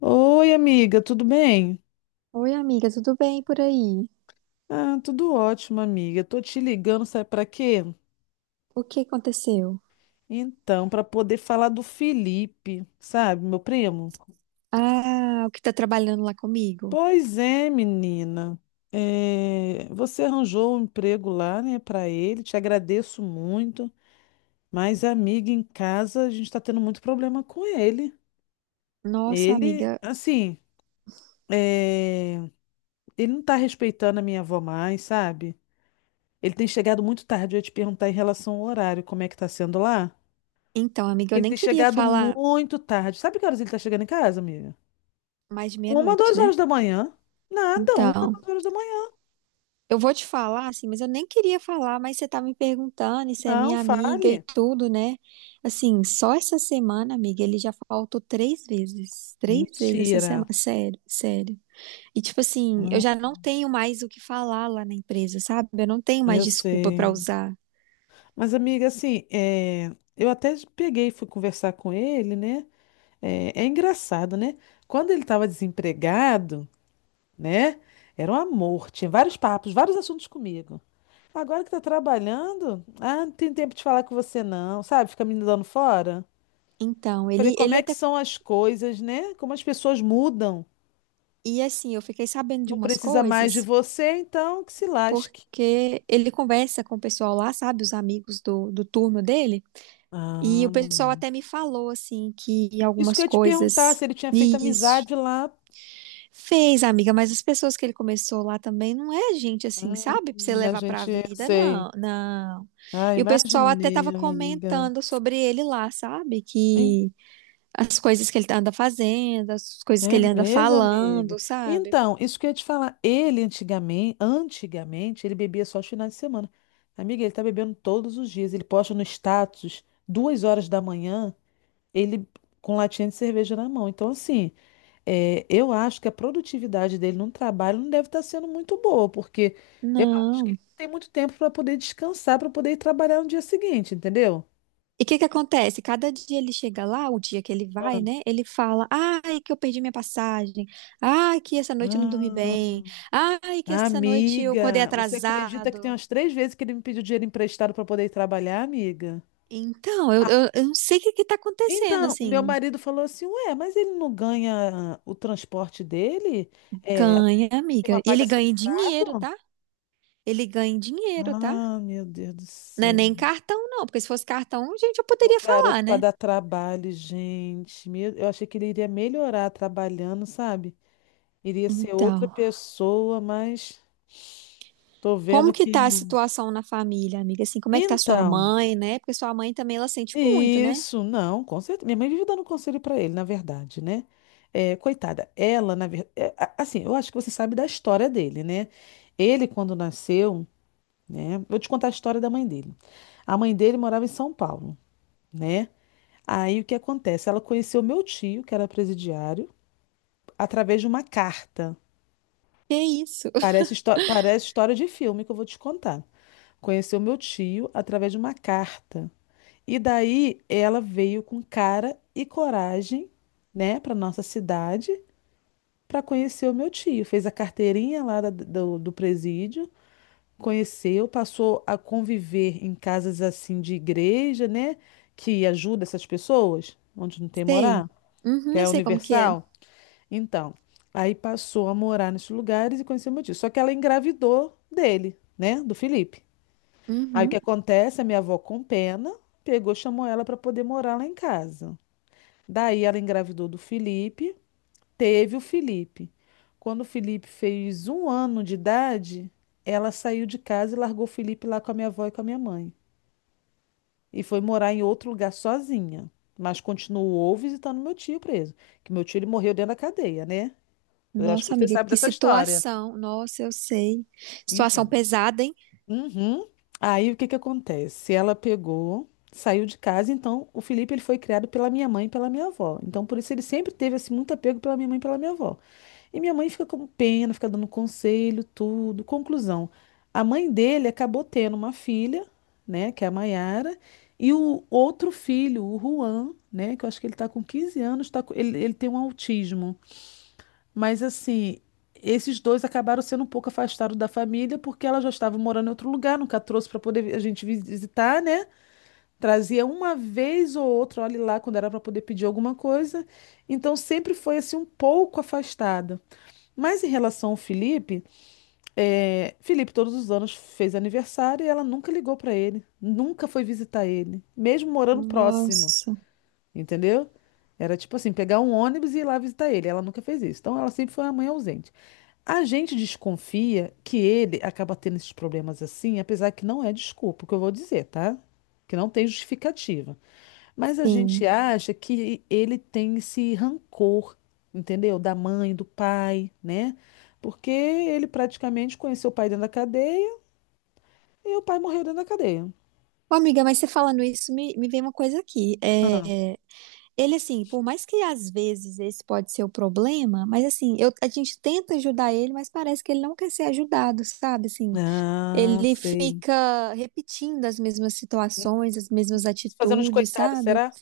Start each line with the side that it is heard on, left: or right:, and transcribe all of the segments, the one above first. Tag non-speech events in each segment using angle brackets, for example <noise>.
left: Oi, amiga, tudo bem?
right: Oi, amiga, tudo bem por aí?
left: Ah, tudo ótimo, amiga. Tô te ligando, sabe pra quê?
right: O que aconteceu?
left: Então, pra poder falar do Felipe, sabe, meu primo?
right: Ah, o que tá trabalhando lá comigo?
left: Pois é, menina. É, você arranjou um emprego lá, né, pra ele. Te agradeço muito. Mas, amiga, em casa a gente tá tendo muito problema com ele.
right: Nossa,
left: Ele,
right: amiga.
left: assim, é, ele não tá respeitando a minha avó mais, sabe? Ele tem chegado muito tarde. Eu ia te perguntar em relação ao horário, como é que tá sendo lá?
right: Então, amiga,
left: Que
right: eu
left: ele
right: nem
left: tem
right: queria
left: chegado
right: falar
left: muito tarde. Sabe que horas ele tá chegando em casa, amiga?
right: mais de
left: Uma,
right: meia-noite,
left: duas
right: né?
left: horas da manhã. Nada, uma,
right: Então,
left: duas horas da manhã.
right: eu vou te falar, assim, mas eu nem queria falar, mas você tá me perguntando, e você é
left: Não,
right: minha amiga e
left: fale.
right: tudo, né? Assim, só essa semana, amiga, ele já faltou três vezes. Três vezes essa
left: Mentira.
right: semana. Sério, sério. E, tipo assim, eu
left: Hum,
right: já não tenho mais o que falar lá na empresa, sabe? Eu não tenho mais
left: eu
right: desculpa pra
left: sei.
right: usar.
left: Mas, amiga, assim, eu até peguei e fui conversar com ele, né? É engraçado, né? Quando ele estava desempregado, né? Era um amor. Tinha vários papos, vários assuntos comigo. Agora que tá trabalhando, ah, não tem tempo de falar com você, não. Sabe? Fica me dando fora.
right: Então,
left: Falei,
right: ele,
left: como
right: ele
left: é que
right: até
left: são as coisas, né? Como as pessoas mudam.
right: E assim, eu fiquei sabendo de
left: Não
right: umas
left: precisa mais de
right: coisas,
left: você, então que se lasque.
right: porque ele conversa com o pessoal lá, sabe, os amigos do turno dele, e o pessoal
left: Ah,
right: até me falou, assim, que
left: isso que
right: algumas
left: eu ia te perguntar,
right: coisas.
left: se ele tinha feito
right: Isso.
left: amizade lá.
right: Fez, amiga, mas as pessoas que ele começou lá também não é gente assim,
left: Hum,
right: sabe, pra você levar pra
left: eu
right: vida,
left: sei.
right: não, não.
left: Ah,
right: E o pessoal até
left: imaginei,
right: tava
left: amiga.
right: comentando sobre ele lá, sabe,
left: Em-
right: que as coisas que ele anda fazendo, as coisas que
left: É
right: ele anda
left: mesmo, amiga.
right: falando, sabe?
left: Então, isso que eu ia te falar. Ele antigamente, antigamente, ele bebia só os finais de semana. Amiga, ele tá bebendo todos os dias. Ele posta no status, 2 horas da manhã. Ele com latinha de cerveja na mão. Então, assim, eu acho que a produtividade dele no trabalho não deve estar sendo muito boa, porque eu acho que
right: Não.
left: ele tem muito tempo para poder descansar, para poder ir trabalhar no dia seguinte, entendeu?
right: E o que que acontece? Cada dia ele chega lá, o dia que ele vai, né? Ele fala: "Ai, que eu perdi minha passagem. Ai, que essa noite eu não dormi
left: Ah,
right: bem. Ai, que essa noite eu acordei
left: amiga, você acredita que tem
right: atrasado."
left: umas três vezes que ele me pediu dinheiro emprestado para poder ir trabalhar, amiga?
right: Então, eu não sei o que que tá acontecendo,
left: Então, o meu
right: assim.
left: marido falou assim: Ué, mas ele não ganha o transporte dele? É,
right: Ganha, amiga.
left: uma
right: E
left: paga
right: ele ganha em dinheiro,
left: separado?
right: tá? Ele ganha em dinheiro, tá?
left: Ah, meu Deus do
right: Não é
left: céu.
right: nem cartão, não, porque se fosse cartão, gente, eu
left: O
right: poderia falar,
left: garoto para
right: né?
left: dar trabalho, gente. Eu achei que ele iria melhorar trabalhando, sabe? Iria ser outra
right: Então,
left: pessoa, mas tô vendo
right: como que tá a
left: que.
right: situação na família, amiga? Assim, como é que tá sua
left: Então,
right: mãe, né? Porque sua mãe também, ela sente muito, né?
left: isso, não, com certeza. Minha mãe vive dando conselho para ele, na verdade, né? É, coitada, ela, na verdade. Assim, eu acho que você sabe da história dele, né? Ele, quando nasceu, né? Vou te contar a história da mãe dele. A mãe dele morava em São Paulo, né? Aí o que acontece? Ela conheceu meu tio, que era presidiário, através de uma carta.
right: Que isso?
left: Parece história de filme que eu vou te contar. Conheceu meu tio através de uma carta. E daí ela veio com cara e coragem, né, para nossa cidade, para conhecer o meu tio. Fez a carteirinha lá do presídio, conheceu, passou a conviver em casas assim de igreja, né, que ajuda essas pessoas, onde não tem
right: Sei.
left: morar, que
right: Uhum, eu
left: é
right: sei como que é.
left: universal. Então, aí passou a morar nesses lugares e conheceu meu tio. Só que ela engravidou dele, né? Do Felipe. Aí o que
right: Uhum.
left: acontece? A minha avó, com pena, pegou, chamou ela para poder morar lá em casa. Daí ela engravidou do Felipe, teve o Felipe. Quando o Felipe fez 1 ano de idade, ela saiu de casa e largou o Felipe lá com a minha avó e com a minha mãe. E foi morar em outro lugar sozinha. Mas continuou visitando meu tio preso. Que meu tio ele morreu dentro da cadeia, né? Eu acho que
right: Nossa,
left: você
right: amiga,
left: sabe
right: que
left: dessa história.
right: situação. Nossa, eu sei. Situação
left: Então.
right: pesada, hein?
left: Uhum. Aí o que que acontece? Ela pegou, saiu de casa, então o Felipe ele foi criado pela minha mãe e pela minha avó. Então por isso ele sempre teve assim muito apego pela minha mãe e pela minha avó. E minha mãe fica com pena, fica dando conselho, tudo. Conclusão, a mãe dele acabou tendo uma filha, né, que é a Maiara, e o outro filho, o Juan, né, que eu acho que ele tá com 15 anos, ele tem um autismo. Mas assim, esses dois acabaram sendo um pouco afastados da família, porque ela já estava morando em outro lugar, nunca trouxe para poder visitar, né? Trazia uma vez ou outra, olha lá, quando era para poder pedir alguma coisa. Então sempre foi assim um pouco afastada. Mas em relação ao Felipe, é, Felipe todos os anos fez aniversário e ela nunca ligou para ele, nunca foi visitar ele, mesmo morando próximo,
right: Nossa,
left: entendeu? Era tipo assim, pegar um ônibus e ir lá visitar ele. Ela nunca fez isso. Então ela sempre foi uma mãe ausente. A gente desconfia que ele acaba tendo esses problemas assim, apesar que não é desculpa, o que eu vou dizer, tá? Que não tem justificativa. Mas a
right: sim.
left: gente acha que ele tem esse rancor, entendeu? Da mãe, do pai, né? Porque ele praticamente conheceu o pai dentro da cadeia e o pai morreu dentro da cadeia.
right: Ô, amiga, mas você falando isso, me vem uma coisa aqui.
left: Ah,
right: É, ele, assim, por mais que às vezes esse pode ser o problema, mas assim, eu, a gente tenta ajudar ele, mas parece que ele não quer ser ajudado, sabe? Assim,
left: Ah,
right: ele
left: sei.
right: fica repetindo as mesmas situações, as mesmas
left: Se fazendo de
right: atitudes,
left: coitado,
right: sabe?
left: será?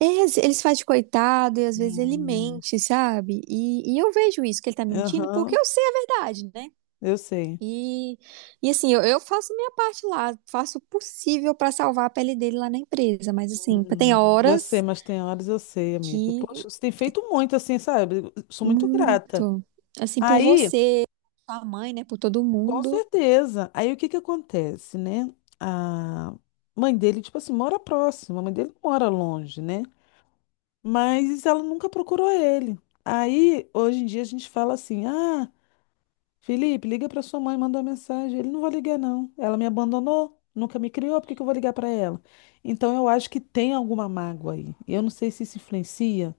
right: É, às- eles fazem de coitado e às vezes ele
left: Hum,
right: mente, sabe? E eu vejo isso, que ele tá mentindo, porque
left: aham,
right: eu sei a verdade, né?
left: eu sei.
right: E, e assim, eu faço minha parte lá, faço o possível pra salvar a pele dele lá na empresa, mas assim, tem
left: Eu sei,
right: horas
left: mas tem horas eu sei, amiga.
right: que
left: Poxa, você tem feito muito assim, sabe? Eu sou muito grata.
right: muito, assim, por
left: Aí,
right: você, sua mãe, né, por todo
left: com
right: mundo,
left: certeza. Aí o que que acontece, né? A mãe dele, tipo assim, mora próxima. A mãe dele não mora longe, né? Mas ela nunca procurou ele. Aí, hoje em dia, a gente fala assim: Ah, Felipe, liga pra sua mãe, manda uma mensagem. Ele não vai ligar, não. Ela me abandonou, nunca me criou, por que que eu vou ligar pra ela? Então, eu acho que tem alguma mágoa aí. Eu não sei se isso influencia.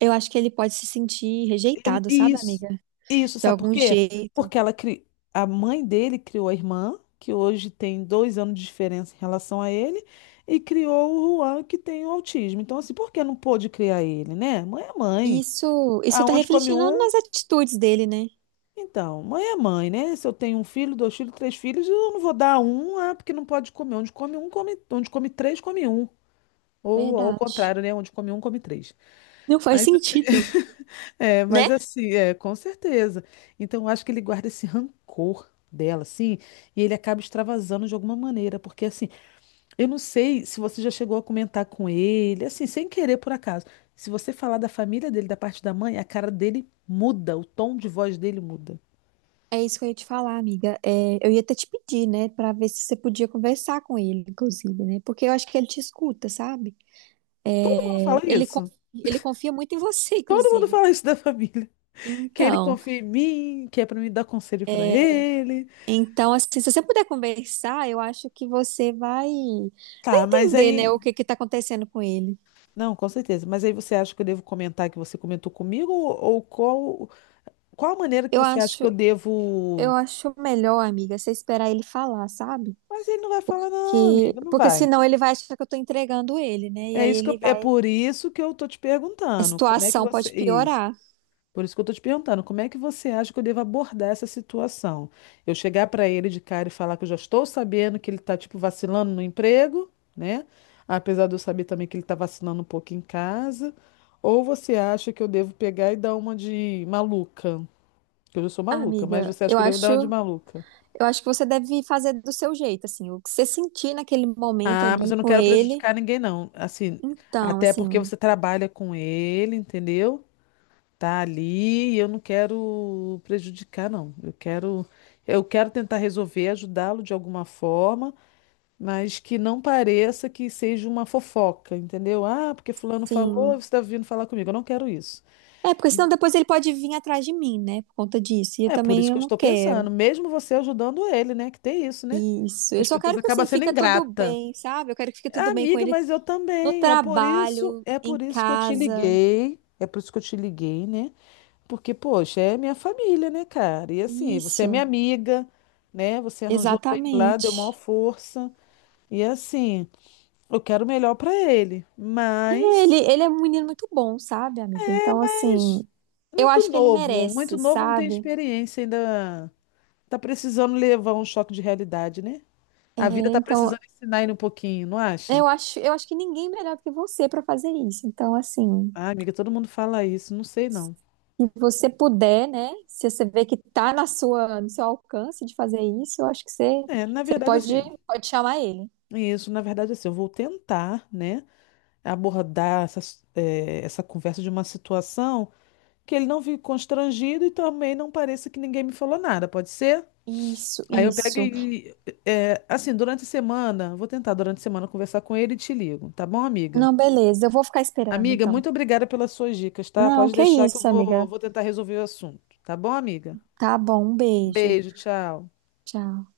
right: eu acho que ele pode se sentir rejeitado, sabe,
left: Isso,
right: amiga?
left: isso,
right: De
left: sabe por
right: algum
left: quê?
right: jeito.
left: Porque a mãe dele criou a irmã, que hoje tem 2 anos de diferença em relação a ele, e criou o Juan, que tem o autismo. Então, assim, por que não pôde criar ele, né? Mãe é mãe.
right: Isso tá
left: Aonde come
right: refletindo
left: um?
right: nas atitudes dele, né?
left: Então, mãe é mãe, né? Se eu tenho um filho, dois filhos, três filhos, eu não vou dar um, ah, porque não pode comer. Onde come um, come. Onde come três, come um. Ou ao
right: Verdade.
left: contrário, né? Onde come um, come três.
right: Não faz
left: Mas.
right: sentido.
left: <laughs> É,
right: Né?
left: mas assim, é, com certeza. Então, eu acho que ele guarda esse rancor dela, assim, e ele acaba extravasando de alguma maneira, porque assim, eu não sei se você já chegou a comentar com ele, assim, sem querer por acaso. Se você falar da família dele, da parte da mãe, a cara dele muda, o tom de voz dele muda.
right: É isso que eu ia te falar, amiga. É, eu ia até te pedir, né, pra ver se você podia conversar com ele, inclusive, né? Porque eu acho que ele te escuta, sabe?
left: Todo mundo fala
right: É, ele, con-
left: isso.
right: ele confia muito em você, <laughs>
left: Todo mundo
right: inclusive.
left: fala isso da família, que ele
right: Então,
left: confia em mim, que é pra mim dar conselho pra ele.
right: então assim, se você puder conversar, eu acho que você vai
left: Tá, mas
right: entender, né, o
left: aí,
right: que que tá acontecendo com ele.
left: não, com certeza. Mas aí você acha que eu devo comentar que você comentou comigo ou qual a maneira que
right: Eu
left: você acha
right: acho,
left: que eu
right: eu
left: devo?
right: acho melhor, amiga, você esperar ele falar, sabe?
left: Mas ele não vai falar, não,
right: Que,
left: amiga, não
right: porque
left: vai.
right: senão ele vai achar que eu tô entregando ele, né? E
left: É
right: aí
left: isso que eu-
right: ele
left: é
right: vai,
left: por isso que eu tô te
right: a
left: perguntando. Como é que
right: situação
left: você.
right: pode
left: Isso.
right: piorar.
left: Por isso que eu tô te perguntando, como é que você acha que eu devo abordar essa situação? Eu chegar para ele de cara e falar que eu já estou sabendo que ele tá, tipo, vacilando no emprego, né? Apesar de eu saber também que ele tá vacilando um pouco em casa. Ou você acha que eu devo pegar e dar uma de maluca? Que eu já sou
right: Ah,
left: maluca, mas
right: Amiga,
left: você acha
right: eu
left: que eu devo dar
right: acho,
left: uma de
right: eu
left: maluca?
right: acho que você deve fazer do seu jeito, assim, o que você sentir naquele momento
left: Ah, mas
right: ali
left: eu não
right: com
left: quero
right: ele.
left: prejudicar ninguém, não. Assim,
right: Então,
left: até porque
right: assim,
left: você trabalha com ele, entendeu? Tá ali, e eu não quero prejudicar, não. Eu quero tentar resolver, ajudá-lo de alguma forma, mas que não pareça que seja uma fofoca, entendeu? Ah, porque fulano falou, você
right: sim.
left: está vindo falar comigo. Eu não quero isso.
right: É, porque senão depois ele pode vir atrás de mim, né, por conta disso. E eu
left: É por isso
right: também eu
left: que eu
right: não
left: estou
right: quero.
left: pensando, mesmo você ajudando ele, né? Que tem isso, né?
right: Isso.
left: Que
right: Eu
left: as
right: só
left: pessoas
right: quero que
left: acabam
right: assim
left: sendo
right: fica tudo
left: ingrata.
right: bem, sabe? Eu quero que fique tudo bem com
left: Amiga,
right: ele
left: mas eu
right: no
left: também. É por isso,
right: trabalho,
left: é
right: em
left: por isso que eu te
right: casa.
left: liguei. É por isso que eu te liguei, né? Porque, poxa, é minha família, né, cara? E assim, você é minha
right: Isso.
left: amiga, né? Você arranjou pra ele lá, deu maior
right: Exatamente.
left: força. E assim, eu quero o melhor pra ele.
right: Ele,
left: Mas,
right: ele é um menino muito bom, sabe, amiga? Então,
left: mas
right: assim, eu acho que ele
left: muito
right: merece,
left: novo, não tem
right: sabe?
left: experiência ainda. Tá precisando levar um choque de realidade, né?
right: É,
left: A vida tá
right: então,
left: precisando ensinar ele um pouquinho, não acha?
right: Eu acho que ninguém é melhor do que você para fazer isso. Então, assim,
left: Ah, amiga, todo mundo fala isso, não sei não.
right: se você puder, né? Se você vê que tá na sua, no seu alcance de fazer isso, eu acho que você,
left: É, na
right: você
left: verdade,
right: pode,
left: assim.
right: pode chamar ele.
left: Isso, na verdade, assim, eu vou tentar, né, abordar essa conversa de uma situação que ele não fique constrangido e também não pareça que ninguém me falou nada, pode ser?
right: Isso,
left: Aí eu pego
right: isso.
left: e, assim, durante a semana, vou tentar durante a semana conversar com ele e te ligo, tá bom, amiga?
right: Não, beleza, eu vou ficar esperando
left: Amiga,
right: então.
left: muito obrigada pelas suas dicas, tá?
right: Não,
left: Pode
right: que
left: deixar que eu
right: isso,
left: vou,
right: amiga.
left: vou tentar resolver o assunto, tá bom, amiga?
right: Tá bom, um beijo.
left: Beijo, tchau.
right: Tchau.